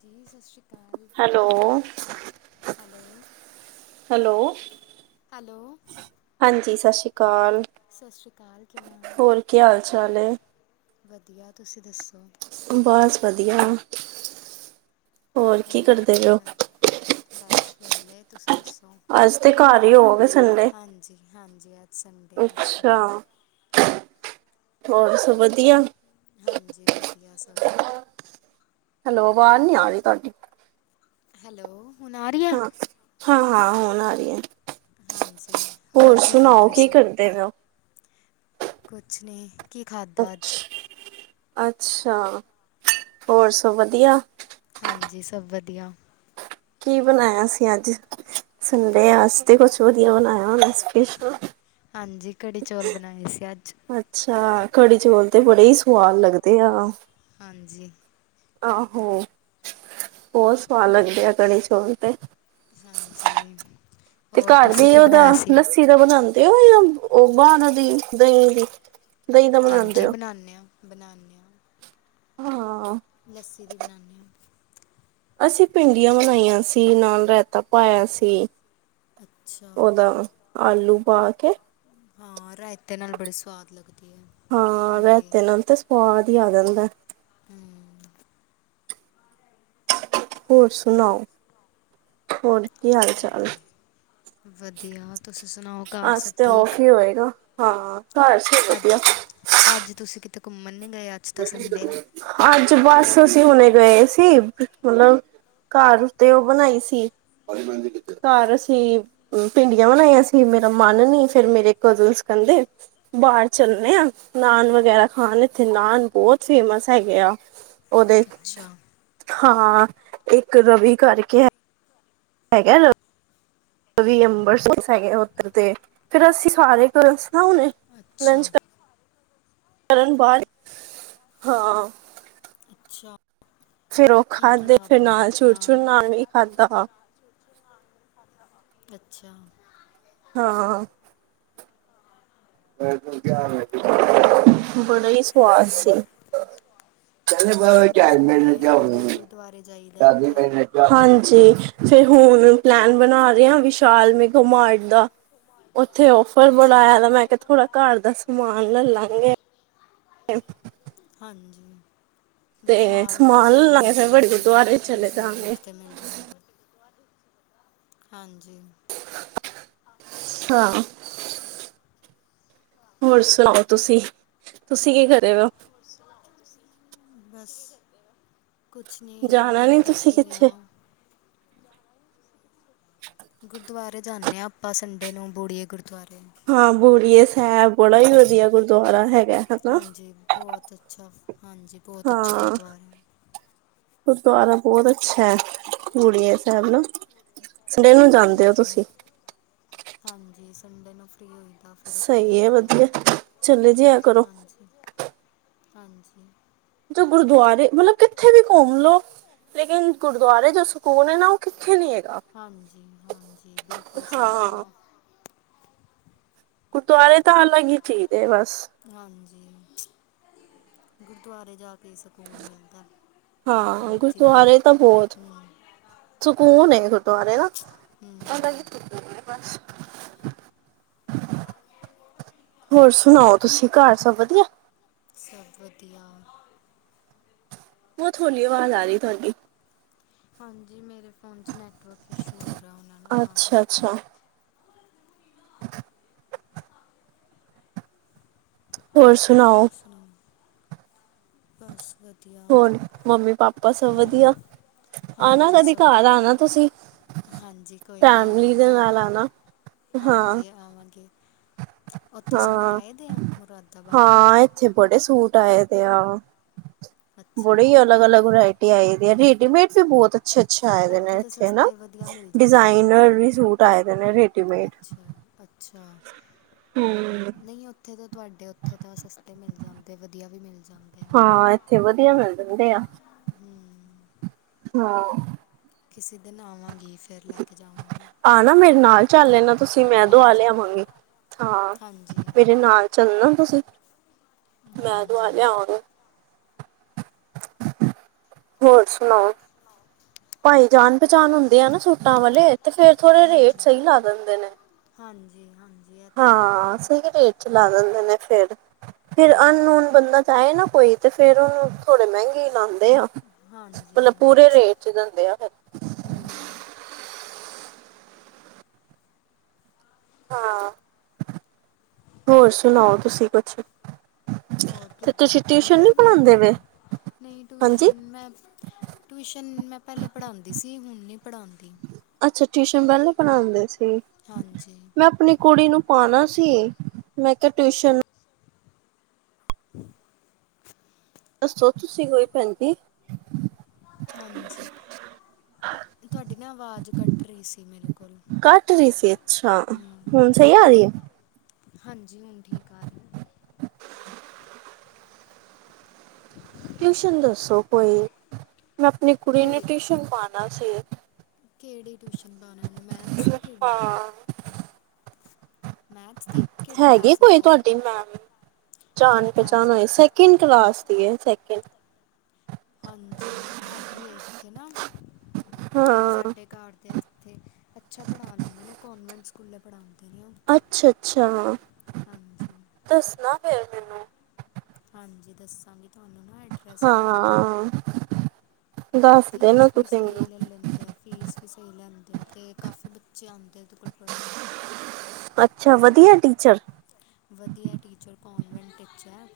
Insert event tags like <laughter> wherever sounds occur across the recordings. ਜੀ ਸਤਿ ਸ਼੍ਰੀ ਅਕਾਲ। ਹੈਲੋ ਹੈਲੋ ਹੈਲੋ ਹੈਲੋ ਹਾਂਜੀ, ਸਤਿ ਸ਼੍ਰੀ ਅਕਾਲ, ਸਤਿ ਸ਼੍ਰੀ ਅਕਾਲ ਕਿਵੇਂ ਹੋ ਹੋਰ ਕੀ ਹਾਲ ਚਾਲ ਹੈ? ਵਧੀਆ ਤੁਸੀਂ ਦੱਸੋ? ਬਸ ਵਧੀਆ। ਹੋਰ ਕਰਦੇ ਪਏ ਕੀ ਹੋ ਕਰ ਰਹੇ, ਬਸ ਵਹਲੇ ਤੁਸੀਂ ਦੱਸੋ? ਅੱਜ ਤੇ ਘਰ ਹੀ ਹੋਵੋਗੇ ਸੰਡੇ। ਹਾਂਜੀ-ਹਾਂਜੀ, ਅੱ ਅੱਛਾ ਹੋਰ ਸਭ ਵਧੀਆ? ਹਾਂਜੀ ਵਧੀਆ ਸਭ। ਹੈਲੋ, ਆਵਾਜ਼ ਨੀ ਆ ਰਹੀ ਤੁਹਾਡੀ। ਹੈਲੋ ਹੁਣ ਆ ਰਹੀ ਆ ਹਾਂ-ਹਾਂ-ਹਾਂ ਹੋਣ ਆਈ ਹੈ। ਹਾਂਜੀ, ਹੋਰ ਕੀ ਕਰ ਸੁਣਾਓ ਰਹੇ ਕੀ ਸੀ। ਕਰਦੇ ਪਏ ਹੋ ਕੁਛ ਨਹੀਂ। ਕੀ ਖਾਧਾ ਅੱਜ ਅੱਛਾ-ਅੱਛਾ, ਹੋਰ ਸਭ ਵਧੀਆ? ਹਾਂਜੀ ਸਭ ਵਧੀਆ। ਕੀ ਬਣਾਇਆ ਸੀ ਅੱਜ, ਸੰਡੇ ਵਾਸਤੇ ਕੁਛ ਵਧੀਆ ਬਣਾਇਆ ਹੋਣਾ ਸਪੈਸ਼ਲ। ਹਾਂਜੀ, ਕੜੀ ਚੌਲ ਬਣਾਏ ਸੀ ਅੱਜ। ਅੱਛਾ, ਕੜੀ- ਚੌਲ ਤੇ ਬੜੇ ਹੀ ਸਵਾਦ ਲੱਗਦੇ ਆ। ਹਾਂਜੀ। ਆਹੋ ਬਹੁਤ ਸਵਾਦ ਲੱਗਦੇ ਆ ਕੜੀ- ਚੋਲ ਤੇ। ਹਾਂਜੀ, ਤੇ ਹੋਰ ਘਰ ਤੁਸੀਂ ਦੀ ਕੀ ਉਹਦਾ ਬਣਾਇਆ ਸੀ? ਲੱਸੀ ਦਾ <unintelligible> ਬਣਾਉਂਦੇ ਹੋ ਜਾਂ ਉਹ ਬਾਣ ਦੀ ਦਹੀਂ ਦੀ ਦਹੀਂ ਦਾ ਹਾਂਜੀ ਹੋ? ਬਣਾਉਂਦੇ ਹਾਂ, ਬਣਾਉਂਦੇ ਹਾਂ। ਹਾਂ ਲੱਸੀ ਦੀ ਬਣਾਦੇ ਹਾਂ। ਅਸੀਂ ਭਿੰਡੀਆਂ ਬਨਾਈਆਂ ਸੀ, ਨਾਲ ਰਾਇਤਾ। ਪਾਇਆ ਸੀ ਅੱਛਾ ਉਹਦਾ ਆਲੂ ਪਾ ਕੇ ਹਾਂ, ਰਾਇਤੇ ਨਾਲ ਬੜੀ ਸਵਾਦ ਲੱਗਦੀ ਹੈ। ਹਾਂ ਭਿੰਡੀ ਰੈਤੇ ਨਾਲ ਤੇ ਸਵਾਦ ਹੀ ਆ ਜਾਂਦਾ ਹੈ। ਹੂੰ। ਹੋਰ ਸੁਣਾਓ? ਹੋਰ ਕੀ ਹਾਲ ਚਾਲ? ਵਧੀਆ ਜੀ ਵਧੀਆ। ਤੁਸੀ ਸੁਣਾਓ ਘਰ ਅੱਜ ਸਭ ਤੇ ਔਫ ਠੀਕ। ਹੀ ਹੋਏਗਾ ਹਾਂ ਘਰ ਸਭ ਵਧੀਆ। ਅਛਾ। ਅੱਜ ਤੁਸੀ ਕਿਤੇ ਘੁੰਮਣ ਨੀ ਗਏ? ਅੱਜ ਤਾਂ ਸੰਡੇ ਐ। ਅੱਜ ਬਸ ਅਸੀਂ ਹੁਣੇ ਗਏ ਸੀ ਮਤਲਬ <unintelligible> ਘਰ ਉਤੇ ਉਹ ਬਣਾਈ ਸੀ। ਘਰ ਅਸੀਂ ਭਿੰਡੀਆਂ ਬਣਾਈਆਂ ਸੀ ਮੇਰਾ ਮਨ ਨੀ ਫੇਰ ਮੇਰੇ ਕਜ਼ਨਸ ਕਹਿੰਦੇ ਬਾਹਰ ਚਲਨੇ ਆ ਨਾਨ ਵਗੈਰਾ ਖਾਣ ਇੱਥੇ ਨਾਨ ਬਹੁਤ ਫੇਮਸ ਹੈਗੇ ਆ ਔਦੇ। ਅੱਛਾ ਹਾਂ, ਇੱਕ ਰਵੀ ਕਰਕੇ ਹੈ। ਹੈਗਾ। ਕਵੀ ਅੰਬਰ ਸਿੰਘ ਹੈਗੇ ਉੱਧਰ ਤੇ ਫੇਰ ਅਸੀਂ ਸਾਰੇ ਕੁ ਸੁਣਾਣੇ <unintelligible> ਅੱਛਾ। ਕਰਨ ਬਾਰ ਹਾਂ। ਅੱਛਾ ਫਿਰ ਉਹ ਕੀ-ਕੀ ਖਾਧੇ ਫਿਰ ਖਾਦਾ ਨਾਲ ਫੇਰ ਚੂਰ ਚੂਰ ਨਾਂਨ। ਨਾਨ ਵੀ ਖਾਧਾ ਅੱਛਾ। ਹਾਂ। ਬੜਾ ਈ ਸਵਾਦ ਸੀ। ਚ ਬ ਚਜ ਮਹੀਨੇ ਜਾ <unintelligible> ਦਵਾਰੇ ਜਾਈ ਦੀ ਮਹੀਨੇ <unintelligible> ਹਾਂਜੀ, ਫੇਰ ਹੁਣ ਪਲੈਨ ਬਣਾ ਰਹੇ ਆਂ ਵਿਸ਼ਾਲ ਮੈਂਘਾਮਾਰਟ ਦਾ। ਉੱਥੇ ਔਫਰ ਅੱਛਾ ਬਲਾਇਆ, ਦਾ ਮੈਂ ਕਿਹਾ ਥੋੜਾ ਘਰ ਦਾ ਸਮਾਨ ਲ ਲਾਂਗੇ। ਹਾਂਜੀ। ਤੇ ਵਿਸ਼ਾਲ ਤਾਂ ਸਮਾਨ ਸਈ ਲੈ ਲਾਂਗੇ ਮਿਲ ਫਿਰ ਵੱਡੇ ਜਾਂਦਾ, ਰੇਟ ਗੁਰਦੁਆਰੇ 'ਤੇ ਵੀ ਚਲੇ ਸਈ ਜਾਗੇ ਰੇਟ 'ਤੇ ਮਿਲ ਜਾਂਦਾ। ਹਾਂਜੀ। ਹਾਂ। ਹੋਰ ਸੁਣਾਓ ਤੁਸੀ, ਤੁਸੀ ਕੀ ਕਰ ਰੇ ਔ? ਸੁਣਾਓ ਤੁਸੀ, ਬਸ। ਕੁਛ ਨਹੀਂ ਹੁਣ ਜਾਣਾ ਹਲੇ ਨੀ ਤਾਂ ਤੁਸੀਂ ਫਰੀ ਆ। ਕਿੱਥੇ? ਗੁਰਦੁਆਰੇ ਜਾਨੇ ਆ, ਆਪਾਂ ਸੰਡੇ ਨੂੰ ਬੁੜੀਏ ਗੁਰਦੁਆਰੇ। ਹਾਂ ਬੂੜੀਏ ਸਹਿਬ ਬੜਾ ਹੀ ਵਧੀਆ ਗੁਰਦੁਆਰਾ ਹੈਗਾ। ਹਨਾ ਹਾਂਜੀ ਬਹੁਤ ਅੱਛਾ, ਹਾਂਜੀ। ਬਹੁਤ ਅੱਛਾ ਹਾਂ ਗੁਰਦੁਆਰਾ ਗੁਰੂਦੁਆਰਾ ਬਹੁਤ ਅੱਛਾ ਬੂੜੀਐ ਸੈਬ ਨਾ ਸੰਡੇ ਨੂੰ ਜਾਂਦੇ ਹੋ ਤੁਸੀਂ ਹਾਂਜੀ-ਹਾਂਜੀ ਸੰਡੇ ਨੂੰ ਫ੍ਰੀ ਹੋਈ। ਸਹੀ ਹੈ, ਵਧੀਐ ਚੱਲੇ ਜਾਈਆ ਕਰੋ। <unintelligible> ਹਾਂਜੀ। ਜੋ ਗੁਰਦੁਆਰੇ ਮਤਲਬ ਕਿੱਥੇ ਵੀ ਘੁੰਮ ਲੋੋ, ਲੇਕਿਨ ਗੁਰਦੁਆਰੇ ਜੋ ਸਕੂ ਸਕੂਨ ਹੈ ਨਾ, ਉਹ ਕਿੱਥੇ ਨੀ ਹੈਗਾ, ਹਾਂਜੀ ਹਾਂਜੀ ਬਿਲਕੁਲ ਸਹੀ ਹਾਂ। ਕਿਹਾ ਗੁਰਦੁਆਰੇ ਤਾਂ ਅਲੱਗ ਹੀ ਚੀਜ਼ ਏ ਬਸ। ਹਾਂਜੀ ਗੁਰਦੁਆਰੇ ਜਾ ਕੇ ਕੀ ਸਕੂਨ ਮਿਲਦਾ, ਜਿੱਥੇ ਹਾਂ ਮਰਜੀ ਘੁੰਮ ਗੁਰਦੁਆਰੇ ਤਾਂ ਬਹੁਤ ਲੌ ਸਕੂਨ ਖੁਟਆਰੇ ਦਾ ਹੂੰ <unintelligible> ਹੋਰ ਸੁਣਾਓ ਤੁਸੀ ਘਰ ਸਭ ਵਧੀਐ? ਸਭ ਵਧੀਆ। ਬਹੁਤ ਹੌਲੀ ਆਵਾਜ਼ ਆ ਰਹੀ ਤੁਆਡੀ। ਹਾਂਜੀ ਮੇਰੇ ਫ਼ੋਨ 'ਚ ਨੈੱਟਵਰਕ ਇਸ਼ੂ ਹੋ ਰਿਹਾ, ਹੋਣਾ ਨਾ ਤਾਂ ਅੱਛਾ ਕਰਕੇ। ਅੱਛਾ <unintelligible> ਹੋਰ ਸੁਣਾਓ? ਹੂੰ, ਹੋਰ ਮੰਮੀ ਪਾਪਾ ਸਭ ਵਧੀਆ? ਆਣਾ ਹਾਂਜੀ ਕਦੀ ਸਭ ਘਰ ਆਂਣਾ ਤੁਸੀਂ। ਹਾਂਜੀ, ਕੋਈ ਨੀ ਫੈਮਲੀ ਦੇ ਆਵਾਂਗੇ। ਨਾਲ ਆਣਾ ਹਾਂ ਹਾਂਜੀ ਆਵਾਂਗੇ, ਉੱਥੇ ਸੂਟ ਆਏ ਦੇ ਆ ਮੁਰਾਦਾਬਾਦ। ਉੱਥੇ ਬੜੇ ਸੂਟ ਆਏ ਦੇ ਆ, ਬੜੇ ਅੱਛਾ ਈ ਅਲੱਗ-ਅਲੱਗ ਵਰਾਇਟ ਆਏ ਦੇ ਆ ਰੇਡੀਮੇਡ ਵੀ ਬੋਤ ਅੱਛਾ-ਅੱਛਾ ਆਏ ਦੇ ਨੇ ਤਾਂ ਇੱਥੇ ਹਨਾ, ਸਸਤੇ ਵਧੀਆ ਮਿਲ ਜਾਂਦੇ ਆ ਨਾ ਡਿਜ਼ਾਇਨਰ ਵੀ ਸੂਟ ਆਏ ਦੇ ਨੇ ਰੇਡੀਮੇਡ। ਅੱਛਾ ਅੱਛਾ। ਹਮ ਨਈ ਉੱਥੇ ਤਾ ਤੁਹਾਡੇ ਉੱਥੇ ਤਾ ਸਸਤੇ ਮਿਲ ਜਾਂਦੇ ਵਧੀਆ ਵੀ ਮਿਲ ਜਾਂਦ ਹਾਂ ਇੱਥੇ ਵਧੀਆ ਮਿਲ ਜਾਂਦੇ ਆ। ਹਮ ਹਾਂ। ਕਿਸੀ ਦਿਨ ਆਵਾਂਗੀ ਫ ਆਨਾ ਮੇਰੇ ਨਾਲ ਚੱਲ ਲੈਣਾ ਤੁਸੀ ਮੈਂ ਦੁਆ ਹਾਂਜੀ ਲਿਆਵਾਂਗੀ। ਹਾਂ ਹਾਂਜੀ ਮੇਰੇ ਨਾਲ ਚੱਲਣਾ ਤੁਸੀਂ, ਮੈਂ ਦੁਆ ਹਾਂਜੀ ਲਿਆਵਗ ਹੋਰ ਸੁਣਾਓ? ਭਾਈ ਜਾਣ ਪਚਾਣ ਹੁੰਦੇ ਆ ਨਾ ਸੂਟਾ ਵਾਲੇ ਤੇ ਫੇਰ ਥੋੜੇ ਰੇਟ ਹਾਂਜੀ ਸਈ ਲਾ ਦਿੰਦੇ ਨੇ। ਹਾਂਜੀ ਹਾਂਜ ਹਾਂ ਸਈ ਰੇਟ ਚ ਲਾ ਦਿੰਦੇ ਨੇ ਫਿਰ, ਫਿਰ ਹਾਂਜੀ ਅਨਨੋਨ ਬੰਦਾ ਆਏ ਨਾ ਕੋਈ ਤੇ ਫ਼ੇਰ ਥੋੜੇ ਮਹਿੰਗੇ ਈ ਲਾਂਦੇ ਆ। ਹਾਂਜੀ ਮਲਬ ਪੂਰੇ ਰੇਟ ਚ ਦਿੰਦੇ ਆ ਫੇਰ। ਹੂੰ ਹਾਂ, ਹੋਰ ਸੁਣਾਓ ਤੁਸੀ ਕੁਛ? ਹੋਰ ਤੇ ਕਿੱਦਾਂ ਤੁਸੀਂ ਟਿਊਸ਼ਨ ਨੀ ਪ੍ਰਿੰਟਡ ਵੀ ਐ, ਪੜ੍ਹਾਉਂਦੇ ਵੇ? ਨਈ ਹਾਂਜੀ। ਟਿਊਸ਼ਨ ਮੈਂ ਟਿਊਸ਼ਨ ਮੈਂ ਪਹਿਲੇ ਪੜ੍ਹਾਂਦੀ ਸੀ ਹੁਣ ਨੀ ਪੜ੍ਹਾਂ ਅੱਛਾ ਟਿਊਸ਼ਨ ਪਹਿਲੇ ਪੜ੍ਹਾਂਦੇ ਸੀ, ਹਾਂਜੀ ਮੈਂ ਆਪਣੀ ਕੁੜੀ ਨੂੰ ਪਾਣਾ ਸੀ ਮੈਂ ਕਿਆ ਟਿਊਸ਼ਨ <inaudible> ਦੱਸੋ ਤੁਸੀ ਕੋਈ ਭੈਣ ਦੀ? ਹਾਂਜੀ। ਤੁਹਾਡੀ ਨਾ ਆਵਾਜ਼ ਕੱਟ ਰਈ ਸੀ ਮੇਰੇ ਕੋਲ। ਟ ਰੀ ਸੀ ਅੱਛਾ ਹਮ ਹੁਣ ਸਈ ਆ ਰੀ ਐ? ਹਾਂਜੀ ਹੁਣ ਠੀਕ ਆ ਰੀ ਆ। <inaudible> ਟਿਊਸ਼ਨ ਦੱਸੋ ਕੋਈ ਮੈਂ ਆਪਣੀ ਕੁੜੀ ਨੂੰ ਕਿਹੜੀ ਟਿਊਸ਼ਨ ਪਾਨਾ ਸੀ। ਕਿਹੜੀ ਟਿਊਸ਼ਨ ਪਾਨਾ ਇਹਨੂੰ ਮੈਥਸ ਦੀ ਕਿਹੜੀ? ਹਾਂ ਮੈਥਸ ਦੀ ਕਿਹੜੀ ਹੈਗੀ ਕਲਾਸ ਵਿੱਚ ਕੋਈ ਹੈ ਤੁਹਾਡੀ ਮੈਮ? ਜਾਣ ਕਿਹੜੀ ਪਹਿਚਾਣ ਕਲਾਸ ਹੋਈ ਵਿੱਚ ਸੈਕਿੰਡ ਕਲਾਸ ਦੀ ਏ ਸੈਕਿੰਡ। ਹਾਂਜੀ ਹੈਗੀ ਏ ਇੱਥੇ ਨਾ ਹਾਂ ਸਾਡੇ ਘਰ ਦੇ ਇੱਥੇ ਅੱਛਾ ਪੜ੍ਹਾ ਲੈਂਦੇ ਨੇ ਕੋਨਵੈਂਟ ਸਕੂਲੇ ਪੜ੍ਹਾਉਂਦੇ ਨੇ ਓ। ਅੱਛਾ-ਅੱਛਾ, ਦੱਸਣਾ ਫੇਰ ਮੈਨੂੰ। ਹਾਂਜੀ ਦੱਸਾਂਗੀ ਤੁਹਾਨੂੰ ਨਾ ਐਡਰੈਸ ਵਗੈਰਾ। ਹਾ ਫੀਸ ਵੀ ਸਹੀ ਮੈਨੂੰ ਲ ਲੈਂਦੇ ਆ। ਫੀਸ ਵੀ ਸਈ ਲੈਂਦੇ ਆ ਤੇ ਕਾਫੀ ਬੱਚੇ ਆਂਦੇ ਇਹਦੇ ਕੋਲ ਪੜ੍ਹਨ। ਅੱਛਾ ਵਧੀਆ ਟੀਚਰ? ਵਧੀਆ ਟੀਚਰ ਕੋਨਵੈਂਟ ਇਚ ਐ।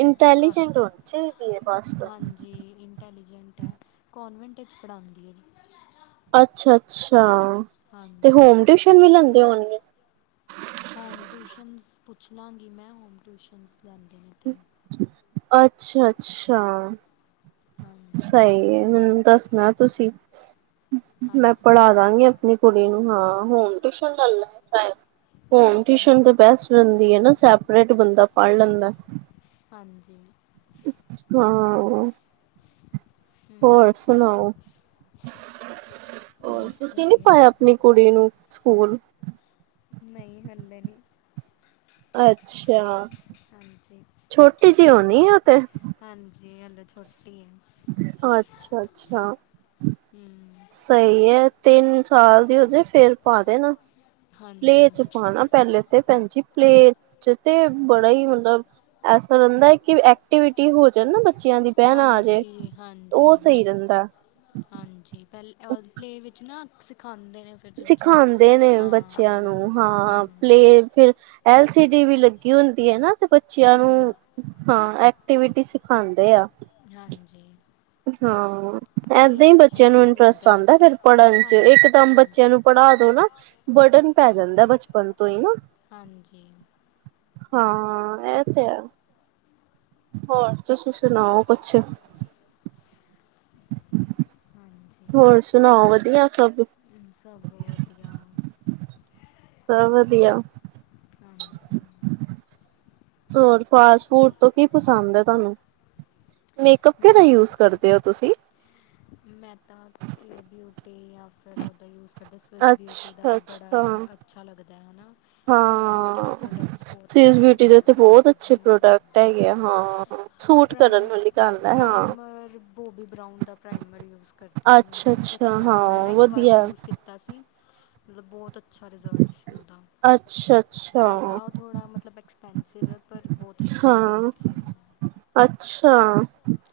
ਇੰਟੈਲੀਜੈਂਟ ਹੋਣੀ ਚਾਈਦੀ ਏ ਬਸ। ਜੀ ਇੰਨਟੈਲੀਜੈਂਟ ਐ ਕੋਨਵੈਂਟ ਚ ਪੜਾਂਦੀ ਏ। ਅੱਛਾ-ਅੱਛਾ ਤੇ ਹੋਮ ਟਿਊਸ਼ਨ ਵੀ ਲੈਂਦੇ ਹੋਣਗੇ? ਹੋਮ ਟਿਊਸ਼ਨਸ ਪੁੱਛ ਲਾਂਗੀ ਮੈਂ ਹੋਮ ਟਿਊਸ਼ਨਸ ਲੈਂਦੇ ਨੇ। ਇੱਥੇ ਅੱਛਾ-ਅੱਛਾ। ਹਾਂਜੀ ਸਹੀ ਏ ਮੈਨੂੰ ਦੱਸਨਾ ਤੁਸੀਂ ਮੈਂ ਹਾਂਜੀ ਪੜ੍ਹਾ ਦਾਗੀ ਅਪ ਨੀ ਕੁੜੀ ਨੂੰ ਹਾਂ ਹੋੁਮ ਟਿਊਸ਼ਨ ਲਲ ਲੇ ਚਾਏ। ਹੋਮ ਟਿਊਸ਼ਨ ਤਾਂ ਹਾਂਜੀ ਬੈਸਟ ਰਹਿੰਦੀ ਏ ਨਾ ਸੈਪਰੇਟ ਬੰਦਾ ਪੜ੍ਹ ਲੈਂਦਾ। ਹਾਂਜੀ। ਹਾਂ, ਹੋਰ ਹੂੰ ਸੁਣਾੳ। ਹੋਰ ਬਸ ਤੁਸੀ ਨੀ ਵਧੀਆ ਪਾਇਆ ਆਪਨੀ ਕੁੜੀ ਨੂੰ ਸਕੂਲ। ਨਈ ਹਲੇ ਨੀ। ਅੱਛਾ। ਹਾਂਜੀ, ਛੋਟੀ ਜਿਹੀ ਹੋਣੀ ਆ ਉਹ ਤੇ ਹਾਂਜੀ ਹਲੇ ਛੋਟੀ ਏ। ਅੱਛਾ-ਅੱਛਾ। ਹੂੰ ਸਹੀ ਏ ਤਿੰਨ ਸਾਲ ਦੀ ਹੋਜੇ ਫੇਰ ਪਾ ਦੇ ਨਾ। ਪਲੇ ਹਾਂਜੀ ਚ ਪਾਣਾ ਪਹਿਲੇ ਤੇ, ਭੈਣਜੀ ਪਲੇ ਚ ਤੇ ਬੜਾ ਹੀ ਮਤਲਬ ਐਸਾ ਹੋਦਾਂ ਕਿ ਐਕਟੀਵਿਟੀ ਹੋ ਜਨ ਬਚ ਬੱਚਿਆਂ ਦੀ ਬੈਨਾ ਆ ਜੇ ਹਾਂਜੀ ਉਹ ਹਾਂਜੀ ਸਹੀ ਰੇਂਦਾ। ਹਾਂਜੀ ਪਹਿਲ ੳ ਪਲੇ ਵਿੱਚ ਨਾ ਸਿਖਾਂਦੇ ਨੇ ਫਿ ਸਿਖਾਂਦੇ ਨੇ ਬੱਚੇਆਂ ਨੂੰ। ਹਾਂ ਹੂੰ ਪਲੇ ਫਿਰ ਐਲ ਸੀ ਡੀ ਵੀ ਲੱਗੀ ਹੁੰਦੀ ਐ ਨਾ। ਬੱਚੇਆਂ ਨੂੰ ਹੂੰ ਹਾਂ ਐਕਟੀਵਿਟੀ ਸਿਖਾਂਦੇ ਆ। ਹਾਂਜੀ। ਹਾਂ ਏਦਾਂ ਪਲੇਅ ਈ ਵਿੱਚ ਬੱਚੇਆਂ ਨੂੰ ਐਕਟਿਵ ਇੰਟਰਸਟ ਹੁੰਦੇ ਆਂਦਾ ਬੱਚੇ ਫਿਰ ਪੜਨ ਚ, ਹਾਂਜੀ ਇੱਕਦਮ ਹਾਂਜੀ ਬੱਚੇਆਂ ਨੂੰ ਪੜ੍ਹਾ ਦੋ ਨਾ, ਬੜਡਨ ਪੈ ਜਾਂਦਾ ਬਚਪਨ ਤੋਂ ਹੀ ਨਾ। ਹਾਂਜੀ। ਹਾਂ ਐ ਤੇ ਹੈ। ਹੋਰ ਤੁਸੀ ਸੁਣਾਓ ਕੁਛ। ਹਾਂਜੀ, ਹੋਰ ਸੁਣਾਓ ਵਧੀਆ ਸਭ ਸਭ ਵਦਿਆ। ਸਭ ਵਦਿਆ। ਹਾਂਜੀ। ਹੋਰ ਫਾਸਟ ਫੂਡ ਤੋਂ ਕੀ ਪਸੰਦ ਐ ਤੁਹਾਨੂੰ? ਮੇਕਅੱਪ ਕੇੜਾ ਮੈਂ ਯੂਜ ਕਰਦੇ ਓ ਤੁਸੀ? ਮੈਂ ਤਾਂ ਇਹ ਬਿਊਟੀ ਯਾ ਫਿਰ ਉਹਦਾ ਯੂਜ ਕਰ ਓਦਾ ਸਵਿਸ ਬਿਊਟੀ ਦਾ ਅੱਛਾ ਵੀ ਬੜਾ ਅੱਛਾ ਅੱਛਾ ਲੱਗਦਾ ਹੈਨਾ। ਹਾਂ, ਸਵਿਸ ਅੱਛੇ ਬਿਊਟੀ ਦੇ ਲੱਗਦੇ ਤੇ ਹਨ ਬੋਤ ਅੱਛੇ ਹਮ ਪ੍ਰੋਡਕਟ ਹੈਗੇ ਆ, ਹਾਂ। ਸੂਟ ਕਰਨ ਪ੍ਰਾਈਮ, ਵਾਲੀ ਗੱਲ ਹੈ ਹਾਂ ਪ੍ਰਾਈਮਰ ਬੋਬੀ ਬਰਾਾਊਨ ਦਾ ਪ੍ਰਾਈਮਰ ਯੂਜ ਕਰ <unintelligible> ਅੱਛਾ ਬੋਤ ਅੱਛਾ ਹਾਂ ਮੈਂ ਨਾ ਇੱਕ ਵਾਰ ਵਧੀਆ ਯੂਜ ਕੀਤਾ ਸੀ, ਮਤਲਬ ਬੋਤ ਅਚ ਅੱਛਾ ਰਿਜ਼ਲਟ ਸੀ ਓਦਾ। ਅੱਛਾ ਅੱਛਾ ਹੈਗਾ ਉਹ ਥੋੜ੍ਹਾ ਮਤਲਬ ਐਕਸਪੈਂਸਿਵ ਪਰ ਬੋਤ ਅੱਛੇ ਹਾਂ ਰਿਜ਼ਲਟਸ ਹੈਗੇ। ਅੱਛਾ।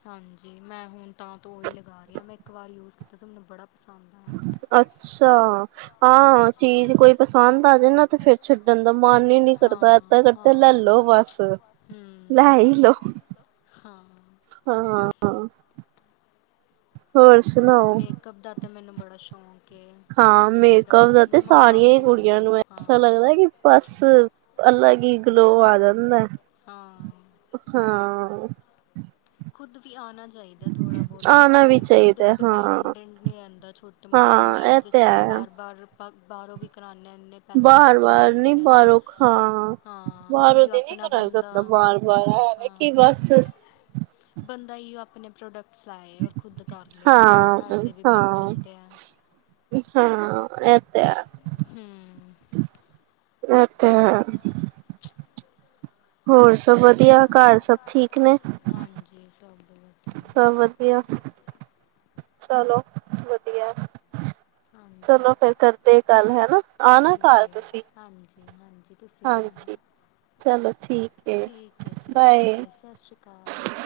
ਹਾਂਜੀ ਮੈਂ ਹੁਨ ਤਾਂ ਤੋਂ ਉਹੀ ਲਗਾ ਹੀ ਆ, ਮੈਂ ਇੱਕ ਵਾਰ ਯੂਜ ਕੀਤਾ ਸੀ ਮੈਨੂੰ ਬੜਾ ਪਸੰਦ ਆਯਾ। ਅੱਛਾ, ਹਾਂ ਚੀਜ਼ ਕੋਈ ਪਸੰਦ ਆ ਜੇ ਨਾ ਤੇ ਫਿਰ ਛੱਡਣ ਦਾ ਮਨ ਈ ਨੀ ਦਾ ਕਰਦਾ, ਮਨ ਹੀ ਏਦਾਂ ਨਹੀਂ ਕਰਦਾ ਲੈ ਹਾਂ ਹਾਂ ਲੋ ਬਸ, ਲੈ ਹੀ ਹੂੰ ਲੋ। ਹਾਂ। ਹਾਂ, ਹੋਰ ਸੁਨਾਓ। ਕਪ ਦਾ ਤੇ ਮੈਨੂੰ ਬੜਾ ਸ਼ੌਂਕ ਕੇ ਹਾਂ ਕਾਫੀ ਮੇਕਅਪ ਪ੍ਰੋਡਕਟਸ ਦਾ ਤੇ ਮੈਂ ਸਾਰੀਆਂ ਹੀ ਮੰਗਵਾਉਂਦੀ ਕੁੜੀਆਂ ਰਹਿੰਦੀ ਨੂੰ ਹਾਂ। ਐਸਾ ਲੱਗਦਾ ਕਿ ਬਸ ਅਲਗ ਈ ਗਲੋ ਆ ਜਾਂ ਹਾਂ। ਓ ਹਾਂ। ਖੁਦ ਵੀ ਆਨਾ ਚਾਹੀ ਦਾ ਥੋੜ੍ਹਾ ਬੋਤ ਨਾ ਆਣਾ ਵੀ ਫਿਰ ਚਾਹੀਦਾ ਹਾਂ ਡਿਪੈਂਡੈਂਟ ਨਹੀਂ ਰਹਿੰਦਾ ਛੋਟੇ-ਮੋਟੇ ਹਾਂ ਫੰਕਸ਼ਨ ਇਹ ਚ ਤੇ ਹੁਨ ਹੈ ਬਾਰ-ਬਾਰ ਬਾਰੋਂ ਵੀ ਕਰਾਨੇ ਹੁੰਨੇ ਪੈਸੇ ਬਾਰ ਖਰਚ ਹੋ ਬਾਰ ਜਾਂਦੇ ਨੀ ਨੇ ਹੈਨਾ, ਬਾਹਰੋਂ ਹਾਂ ਹਾਂ ਬਾਹਰੋਂ ਓਇਓ ਦੀ ਨੀ ਅਪਨਾ ਕਰਾਈ ਬੰਦਾ ਜਾਂਦਾ ਬਾਰ ਬਾਰ ਐਵੇਂ ਹਾਂ। ਕਿ ਬਸ ਬੰਦਾ ਏਈ ਅਪਨੇ ਪ੍ਰੋਡਕਟਸ ਲਾਏ ਔਰ ਖੁਦ ਕਰ ਲਏ ਹਾਂ ਪੈਸੇ ਵੀ ਬਚ ਹਾਂ ਜਾਂਦੇ ਐ। ਹਾਂ ਐ ਤੇ ਹੈ, ਹੂੰ ਐ ਤੇ ਹੈ। ਹੋਰ ਸਭ ਵਧੀਆ, ਘਰ ਸਭ ਠੀਕ ਨੇ, ਹਾਂਜੀ ਸਭ ਵਧੀਆ ਸਭ ਵਧੀਆ। ਚਲੋ ਵਧੀਆ। ਹਾਂਜੀ ਚਲੋ ਫੇਰ ਕਰਦੇ ਗੱਲ ਹੈਨਾ, ਆਨਾ ਠੀਕ ਘਰ ਹੈ ਤੁਸੀਂ। ਹਾਂਜੀ ਹਾਂਜੀ ਤੁਸੀਂ ਵੀ ਆਉਣਾ। ਹਾਂਜੀ ਚਲੋ ਠੀਕ ਏ ਠੀਕ ਹੈ ਜੀ, ਠੀਕ ਬਾਏ ਹੈ ਸਤਿ ਸ਼੍ਰੀ ਅਕਾਲ। ਤਾਂਾਲ